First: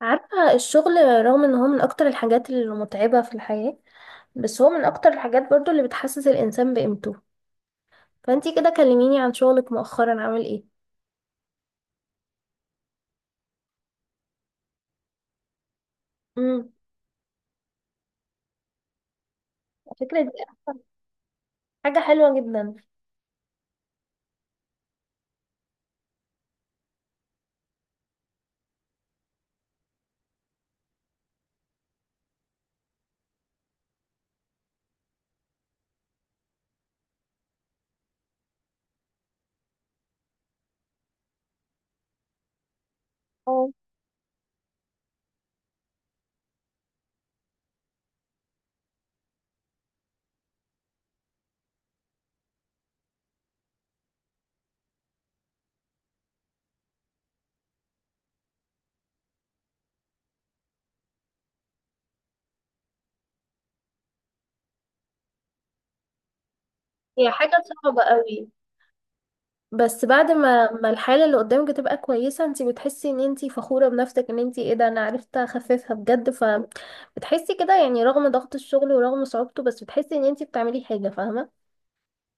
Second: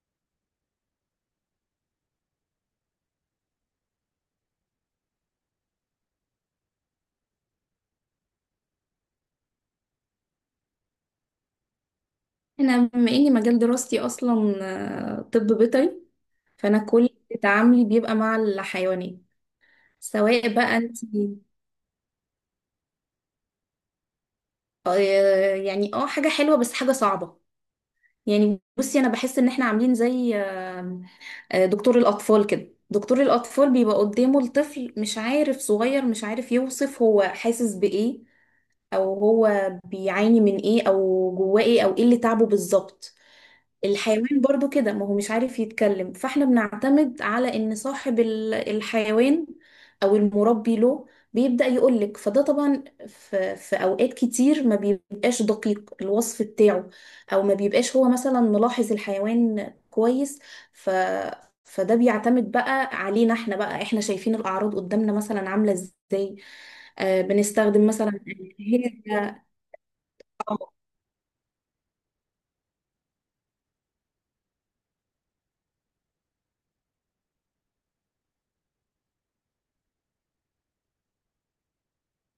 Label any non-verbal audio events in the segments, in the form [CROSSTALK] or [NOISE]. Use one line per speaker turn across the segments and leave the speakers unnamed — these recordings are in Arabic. عارفة الشغل، رغم ان هو من اكتر الحاجات المتعبة في الحياة، بس هو من اكتر الحاجات برضو اللي بتحسس الانسان بقيمته. فانتي كده كلميني عن شغلك مؤخرا عامل ايه؟
انا بما اني مجال دراستي اصلا طب بيطري.
امم.
فانا كل تعاملي بيبقى مع الحيوانات.
الفكرة دي
سواء بقى
أصلاً
انت،
حاجة حلوة جدا.
آه، يعني اه، حاجه حلوه بس حاجه صعبه. يعني بصي، انا بحس ان احنا عاملين زي، دكتور الاطفال كده. دكتور الاطفال بيبقى قدامه الطفل مش عارف، صغير مش عارف يوصف هو حاسس بايه، او هو بيعاني من ايه، او جواه ايه، او ايه اللي تعبه بالظبط.
اه،
الحيوان برضو كده، ما هو مش عارف يتكلم، فاحنا بنعتمد على ان صاحب الحيوان او المربي له بيبدأ يقولك. فده طبعا في اوقات كتير ما بيبقاش دقيق الوصف بتاعه، او ما بيبقاش هو مثلا ملاحظ الحيوان كويس. ف فده بيعتمد بقى علينا احنا بقى، احنا شايفين الاعراض قدامنا مثلا عاملة ازاي. آه،
هي حاجة
بنستخدم
صعبة
مثلا.
قوي.
هي،
بس بعد ما الحالة اللي قدامك تبقى كويسة انتي بتحسي ان انتي فخورة بنفسك ان انتي ايه ده انا عرفت اخففها بجد، فبتحسي كده يعني رغم ضغط الشغل ورغم صعوبته بس بتحسي ان انتي بتعملي حاجة، فاهمة؟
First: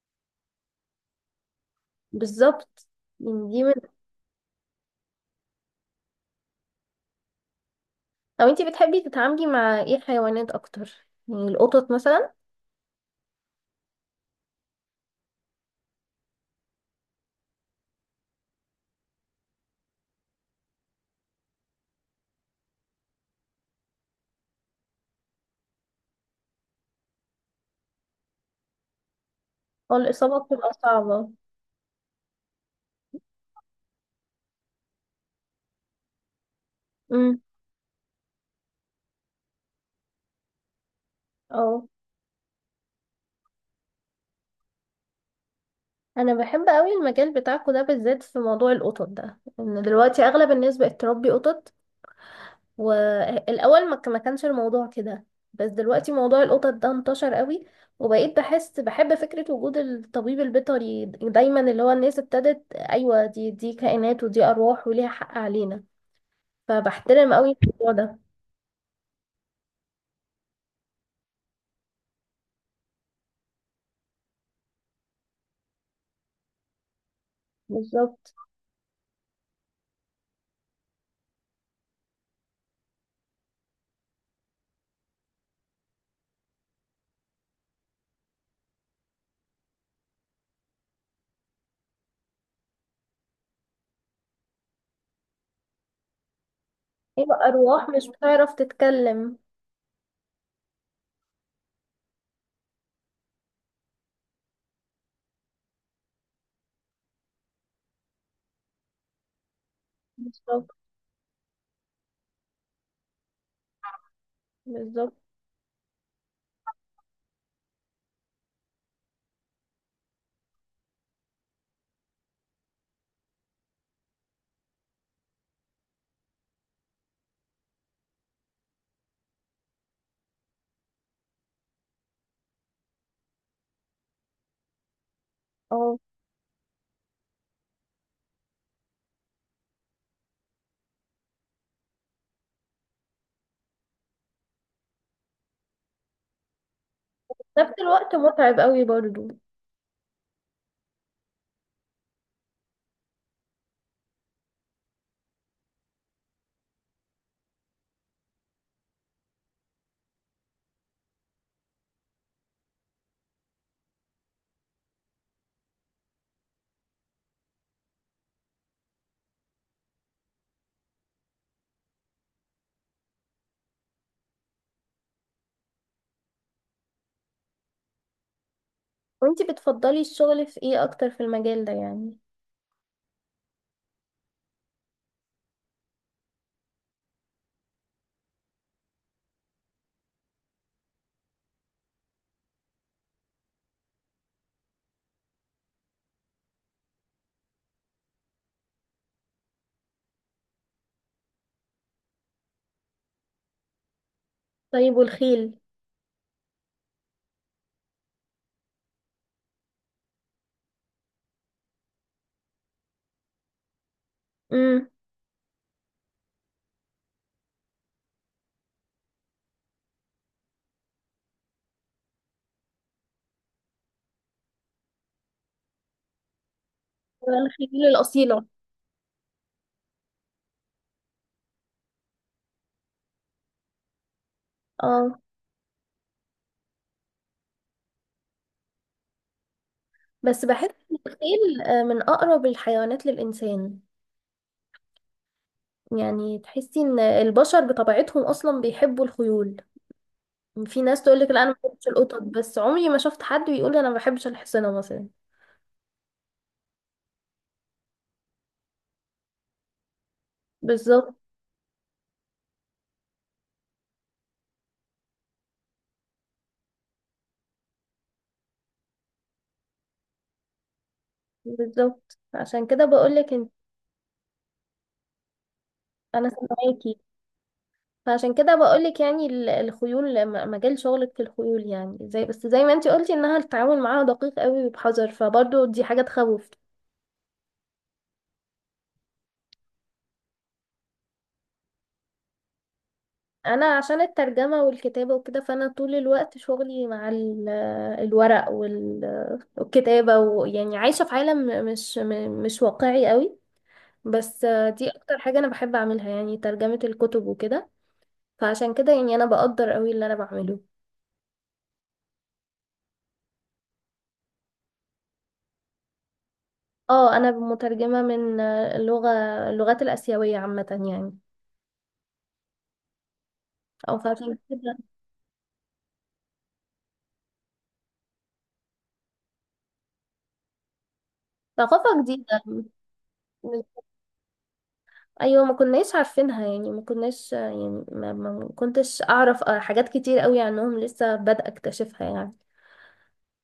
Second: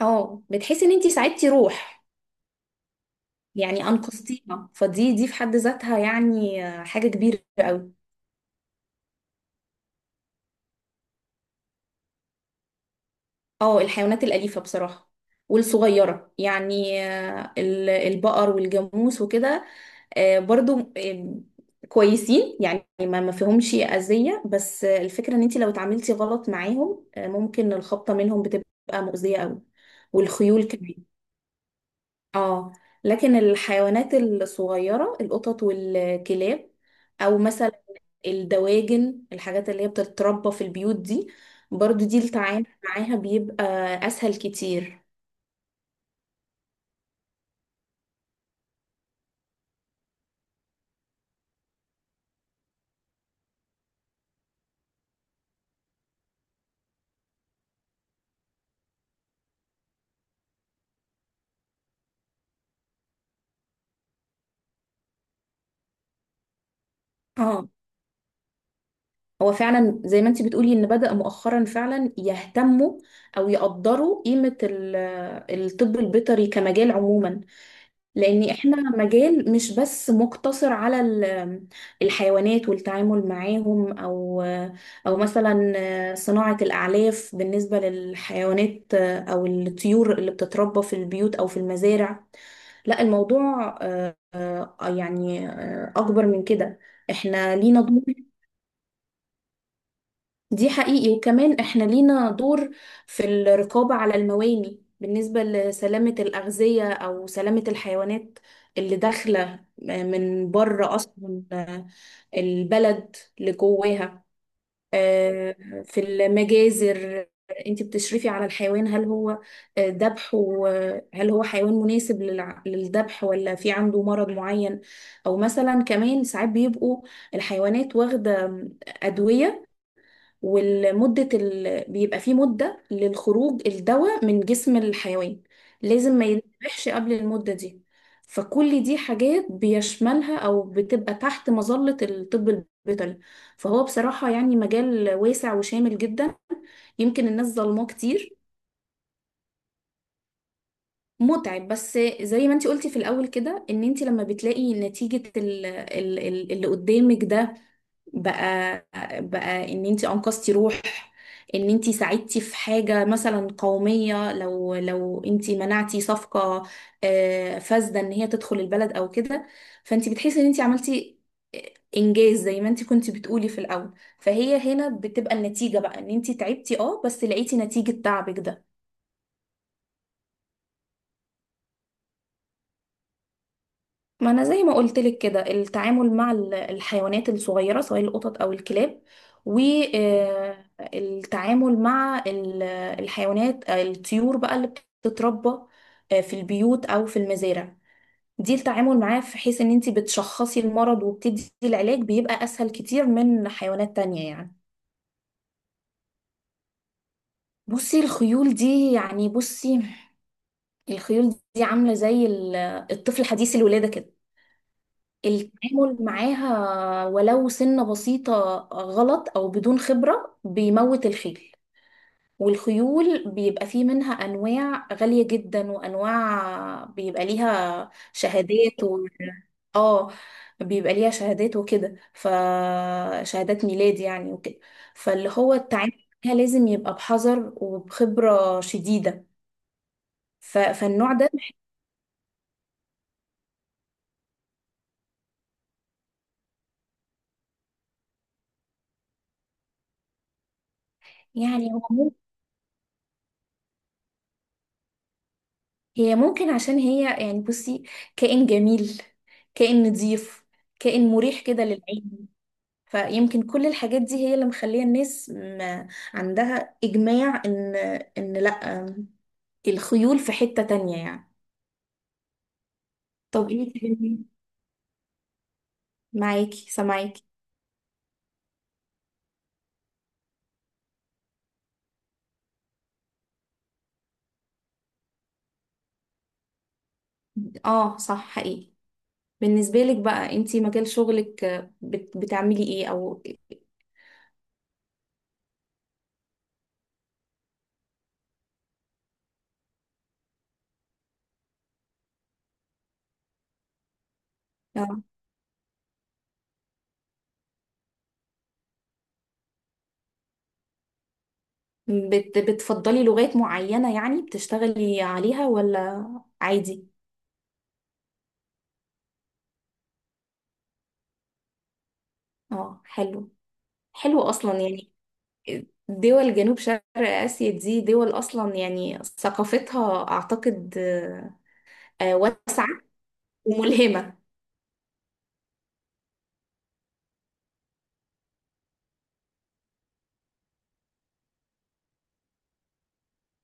اه بتحسي ان انتي ساعدتي روح.
بالظبط. يعني دي من.
يعني أنقذتينا، فدي في حد ذاتها يعني حاجة كبيرة قوي.
لو انتي بتحبي تتعاملي مع ايه حيوانات اكتر، يعني القطط مثلا؟
اه، الحيوانات الأليفة بصراحة والصغيرة، يعني البقر والجاموس وكده آه، برضو آه، كويسين، يعني ما فيهمش أذية. بس الفكرة ان انت لو اتعاملتي غلط معاهم، ممكن الخبطة منهم بتبقى مؤذية قوي.
هو الاصابه
والخيول
بتبقى
كمان.
صعبه.
اه. لكن الحيوانات الصغيرة، القطط والكلاب، او
امم.
مثلا الدواجن، الحاجات اللي هي بتتربى في البيوت دي،
اه.
برضو دي التعامل معاها بيبقى اسهل كتير.
انا بحب قوي المجال بتاعكو ده، بالذات في موضوع القطط ده، ان دلوقتي اغلب الناس بقت تربي قطط. والاول ما كانش الموضوع كده، بس دلوقتي موضوع القطط ده انتشر قوي. وبقيت بحس بحب فكره وجود الطبيب البيطري دايما، اللي هو الناس ابتدت ايوه دي كائنات ودي ارواح وليها حق علينا. فبحترم قوي
اه،
الموضوع ده.
هو فعلا زي ما انتي بتقولي، ان بدأ مؤخرا فعلا يهتموا او يقدروا قيمة الطب البيطري كمجال عموما.
بالظبط.
لان احنا مجال مش بس مقتصر على الحيوانات والتعامل معاهم، او او مثلا صناعة الاعلاف بالنسبة للحيوانات او الطيور اللي بتتربى في البيوت او في المزارع. لا، الموضوع يعني اكبر من كده.
هيبقى
احنا لينا
أرواح مش
دور.
هتعرف تتكلم.
دي حقيقي، وكمان احنا لينا دور في الرقابة على المواني بالنسبة لسلامة الأغذية أو سلامة الحيوانات اللي داخلة من
بالظبط.
بره أصلا، البلد لجواها.
بالظبط.
آه، في المجازر، انت بتشرفي على الحيوان، هل هو ذبح، هل هو حيوان مناسب للذبح، ولا في عنده مرض معين. او مثلا كمان ساعات بيبقوا الحيوانات واخدة أدوية، والمدة بيبقى فيه مدة للخروج الدواء من جسم الحيوان.
اه.
لازم ما يتذبحش قبل المدة دي. فكل دي حاجات بيشملها أو بتبقى تحت مظلة الطب البيطري. فهو بصراحة يعني مجال واسع وشامل جدا. يمكن الناس
نفس
ظلماه
الوقت
كتير.
متعب قوي برضو.
متعب، بس زي ما انتي قلتي في الأول كده، ان انتي لما بتلاقي نتيجة اللي قدامك ده بقى بقى، ان انتي انقذتي روح، ان انتي ساعدتي في حاجة مثلا قومية، لو انتي منعتي صفقة فاسدة ان هي تدخل البلد او كده، فانتي بتحسي ان انتي عملتي انجاز، زي ما انتي كنتي بتقولي في الاول. فهي هنا بتبقى النتيجة بقى، ان انتي تعبتي اه بس لقيتي نتيجة تعبك ده.
وانتي بتفضلي الشغل في ايه أكتر في المجال ده يعني؟
ما انا زي ما قلت لك كده، التعامل مع الحيوانات الصغيره، سواء القطط او الكلاب، والتعامل مع الحيوانات، الطيور بقى اللي بتتربى في البيوت او في المزارع، دي التعامل معاه، في حيث ان انت بتشخصي المرض وبتدي العلاج، بيبقى اسهل كتير من حيوانات تانية يعني.
طيب، والخيل؟
بصي الخيول دي يعني، بصي الخيول دي عامله زي الطفل حديث الولاده كده.
امم.
التعامل معاها، ولو سنة بسيطة غلط أو بدون خبرة، بيموت الخيل. والخيول بيبقى فيه منها أنواع غالية جدا، وأنواع بيبقى
الخيل
ليها
الأصيلة.
شهادات و... اه، بيبقى ليها شهادات وكده، فشهادات ميلاد يعني وكده.
اه.
فاللي هو التعامل معاها لازم يبقى بحذر وبخبرة شديدة.
بس بحس إن
فالنوع ده
الخيل من أقرب الحيوانات للإنسان. يعني تحسي إن البشر بطبيعتهم أصلا بيحبوا الخيول. في ناس تقولك لا، أنا ما
يعني.
بحبش
هو،
القطط، بس عمري ما شفت حد بيقول أنا ما بحبش الحصنة مثلا.
هي ممكن عشان هي يعني بصي، كائن جميل، كائن نظيف، كائن
بالظبط.
مريح كده للعين. فيمكن كل الحاجات دي هي اللي مخلية الناس ما عندها إجماع، إن إن لأ، الخيول في حتة تانية يعني.
بالظبط عشان كده بقولك.
طب انت
انا
معاكي،
سامعاكي.
سامعاكي.
فعشان كده بقولك يعني الخيول، مجال شغلك في الخيول يعني، زي بس زي ما انتي قلتي انها التعامل معاها دقيق قوي وبحذر، فبرضه دي حاجة تخوف.
اه صح حقيقي. بالنسبة لك بقى، انت مجال شغلك بتعملي ايه؟ او
انا عشان الترجمة والكتابة وكده، فانا طول الوقت شغلي مع الورق والكتابة، ويعني عايشة في عالم مش واقعي قوي. بس دي
آه،
اكتر حاجة انا بحب اعملها، يعني ترجمة الكتب وكده. فعشان كده يعني انا بقدر قوي اللي انا بعمله.
بتفضلي لغات معينة يعني بتشتغلي عليها، ولا عادي؟
اه، انا مترجمه من اللغات الاسيويه عامه. يعني.
اه، حلو.
او
حلو
فعشان
اصلا
كده.
يعني. دول جنوب شرق اسيا، دي دول اصلا يعني ثقافتها اعتقد
ثقافه جديده.
واسعه وملهمه.
ايوه، ما كناش عارفينها يعني، ما كناش يعني، ما كنتش اعرف حاجات كتير قوي عنهم، لسه بادئه اكتشفها يعني.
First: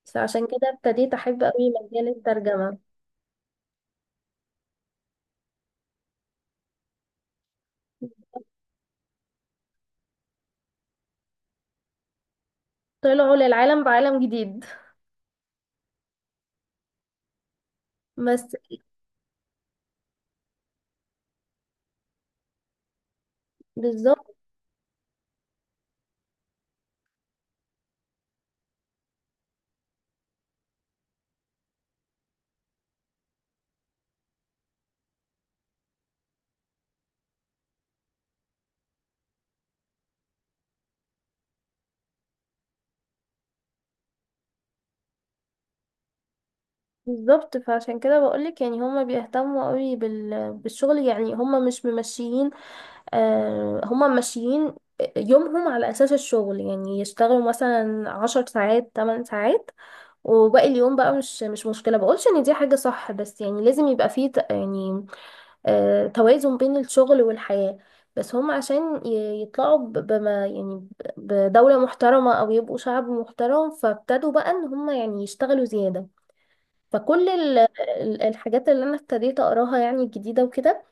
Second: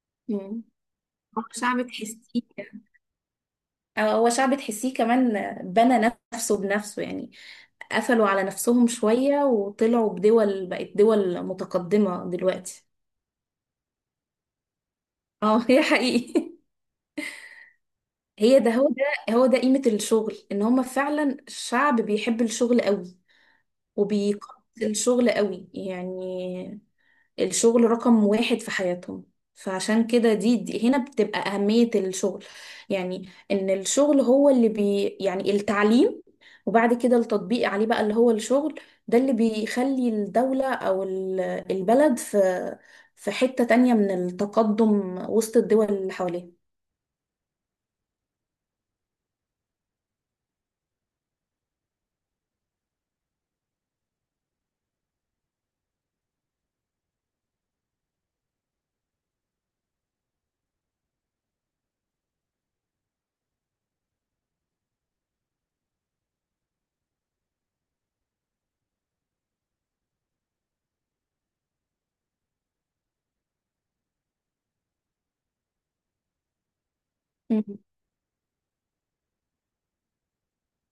فعشان
مم.
كده ابتديت احب
هو
قوي
شعب
مجال
تحسيه،
الترجمه.
هو شعب تحسيه كمان بنى نفسه بنفسه يعني. قفلوا على نفسهم شويه وطلعوا بدول، بقت دول متقدمه دلوقتي.
طلعوا للعالم بعالم جديد.
اه، هي حقيقي. [LAUGHS]
بس.
هي ده هو ده هو ده قيمه الشغل، ان هم فعلا شعب بيحب الشغل قوي،
بالظبط.
وبيقدس الشغل قوي يعني. الشغل رقم واحد في حياتهم. فعشان كده دي هنا بتبقى أهمية الشغل. يعني إن الشغل هو اللي بي، يعني التعليم، وبعد كده التطبيق عليه بقى اللي هو الشغل، ده اللي بيخلي الدولة أو البلد في في حتة تانية من التقدم وسط الدول اللي حواليها.
بالظبط فعشان كده بقولك يعني هما بيهتموا قوي بالشغل. يعني هما مش ممشيين، هما ماشيين يومهم على أساس الشغل، يعني يشتغلوا مثلا عشر ساعات، تمن ساعات، وباقي اليوم بقى مش مشكلة. بقولش إن دي حاجة صح، بس يعني لازم يبقى فيه يعني توازن بين الشغل والحياة. بس هم عشان يطلعوا بما يعني بدولة محترمة أو يبقوا شعب محترم، فابتدوا بقى إن هم يعني يشتغلوا زيادة. فكل
مم.
الحاجات اللي انا ابتديت اقراها يعني الجديدة وكده،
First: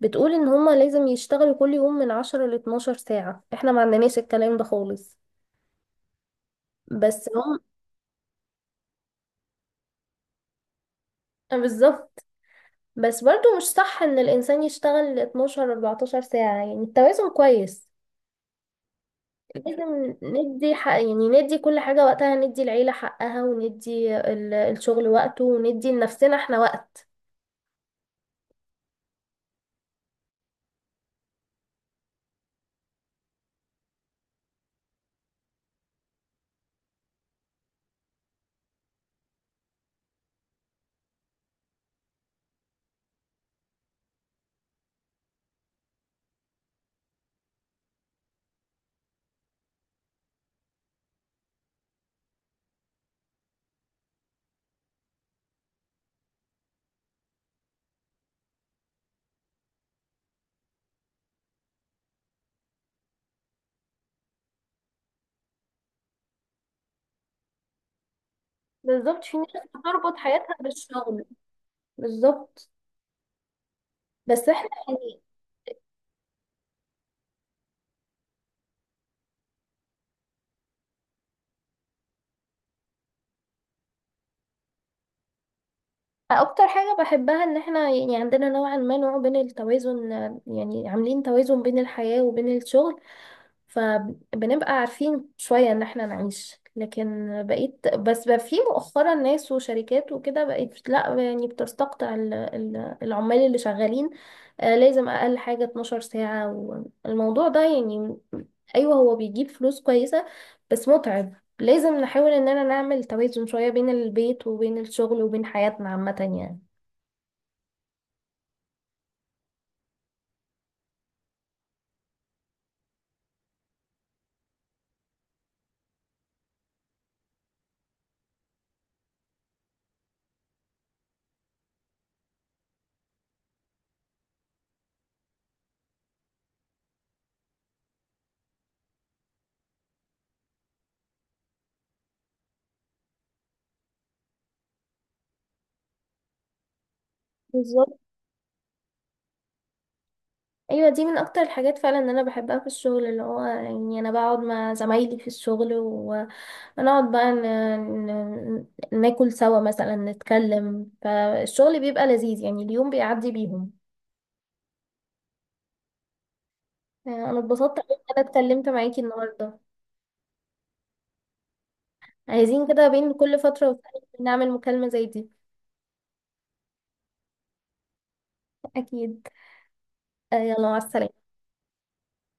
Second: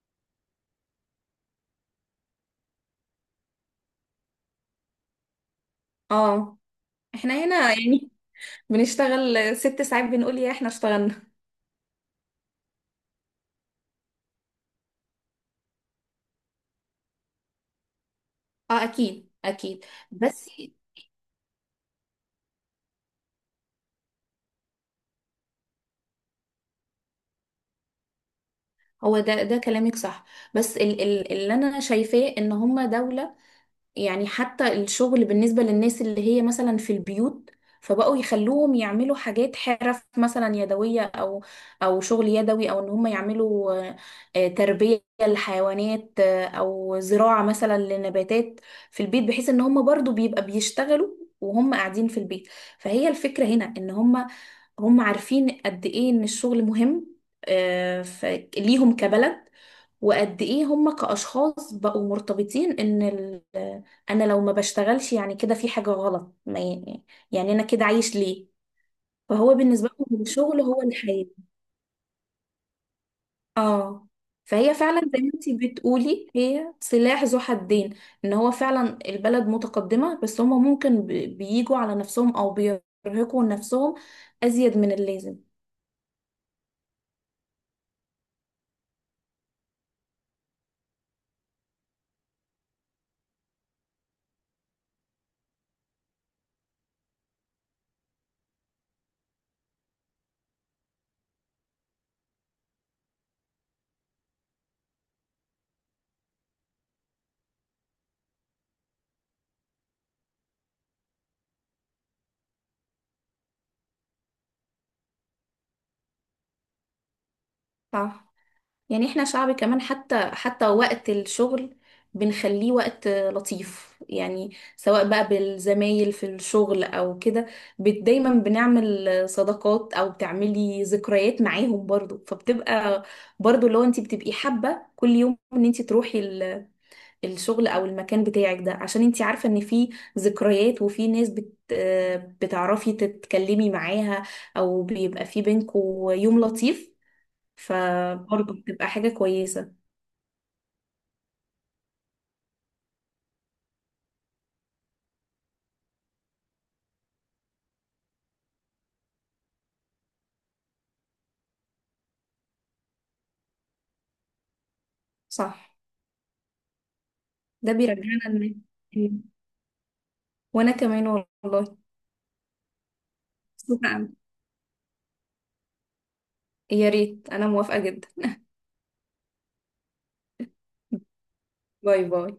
بتقول ان هما لازم يشتغلوا كل يوم من عشرة لاتناشر ساعة. احنا ما عندناش الكلام ده خالص.
اه،
بس
احنا
هم.
هنا يعني بنشتغل ست ساعات بنقول يا احنا اشتغلنا.
آه، بالظبط. بس برضو مش صح ان الانسان يشتغل 12 14 ساعة. يعني التوازن كويس.
اه، اكيد اكيد.
لازم
بس
ندي حق، يعني ندي كل حاجة وقتها، ندي العيلة حقها وندي الشغل وقته وندي لنفسنا احنا وقت.
هو ده كلامك صح. بس اللي انا شايفاه، ان هما دولة يعني حتى الشغل بالنسبة للناس اللي هي مثلا في البيوت، فبقوا يخلوهم يعملوا حاجات حرف مثلا يدوية، أو أو شغل يدوي، أو إن هم يعملوا تربية لحيوانات، أو زراعة مثلا لنباتات في البيت، بحيث إن هم برضو بيبقى بيشتغلوا وهم قاعدين في البيت. فهي الفكرة هنا، إن هم، هم عارفين قد إيه إن الشغل مهم آه، ف- ليهم كبلد. وقد ايه هم كأشخاص بقوا مرتبطين ان انا لو ما بشتغلش يعني كده في حاجة غلط، ما ي- يعني انا كده عايش ليه.
بالظبط، في
فهو
ناس
بالنسبة
بتربط
لهم
حياتها
الشغل هو
بالشغل.
الحياة.
بالظبط.
اه.
بس احنا
فهي فعلا
يعني.
زي ما انتي بتقولي، هي سلاح ذو حدين. ان هو فعلا البلد متقدمة، بس هم ممكن بيجوا على نفسهم، او بيرهقوا نفسهم ازيد من اللازم.
اكتر حاجة بحبها ان احنا يعني عندنا نوعا ما نوع بين التوازن، يعني عاملين توازن بين الحياة وبين الشغل. فبنبقى عارفين شوية ان احنا نعيش، لكن بقيت، بس بقى في مؤخرا ناس وشركات وكده بقيت لا، يعني بتستقطع العمال اللي شغالين لازم اقل حاجة 12 ساعة. والموضوع ده يعني، ايوه هو بيجيب فلوس كويسة بس متعب. لازم نحاول اننا نعمل توازن شوية بين البيت وبين الشغل وبين حياتنا عامة يعني.
صح. يعني احنا شعب كمان، حتى وقت الشغل بنخليه وقت لطيف، يعني سواء بقى بالزمايل في الشغل او كده. دايما بنعمل صداقات او بتعملي ذكريات معاهم برضو. فبتبقى برضو، لو انت بتبقي حابة كل يوم ان انت تروحي الشغل او المكان بتاعك ده، عشان انت عارفة ان في ذكريات، وفي ناس بتعرفي تتكلمي معاها، او بيبقى في بينكوا يوم لطيف.
بالظبط.
فبرضه بتبقى حاجة كويسة.
ايوه دي من اكتر الحاجات فعلا ان انا بحبها في الشغل، اللي هو يعني انا بقعد مع زمايلي في الشغل ونقعد بقى ن... ناكل سوا مثلا، نتكلم، فالشغل بيبقى لذيذ يعني، اليوم بيعدي بيهم.
صح.
انا
ده
اتبسطت قوي ان
بيرجعنا
انا
ان،
اتكلمت معاكي
إن-
النهارده.
وانا كمان والله
عايزين كده بين كل فترة
مبسوطة
والتانية
أوي.
نعمل مكالمة زي دي.
يا ريت، انا موافقة جدا.
اكيد. يلا، مع
[LAUGHS]
السلامة.
باي باي.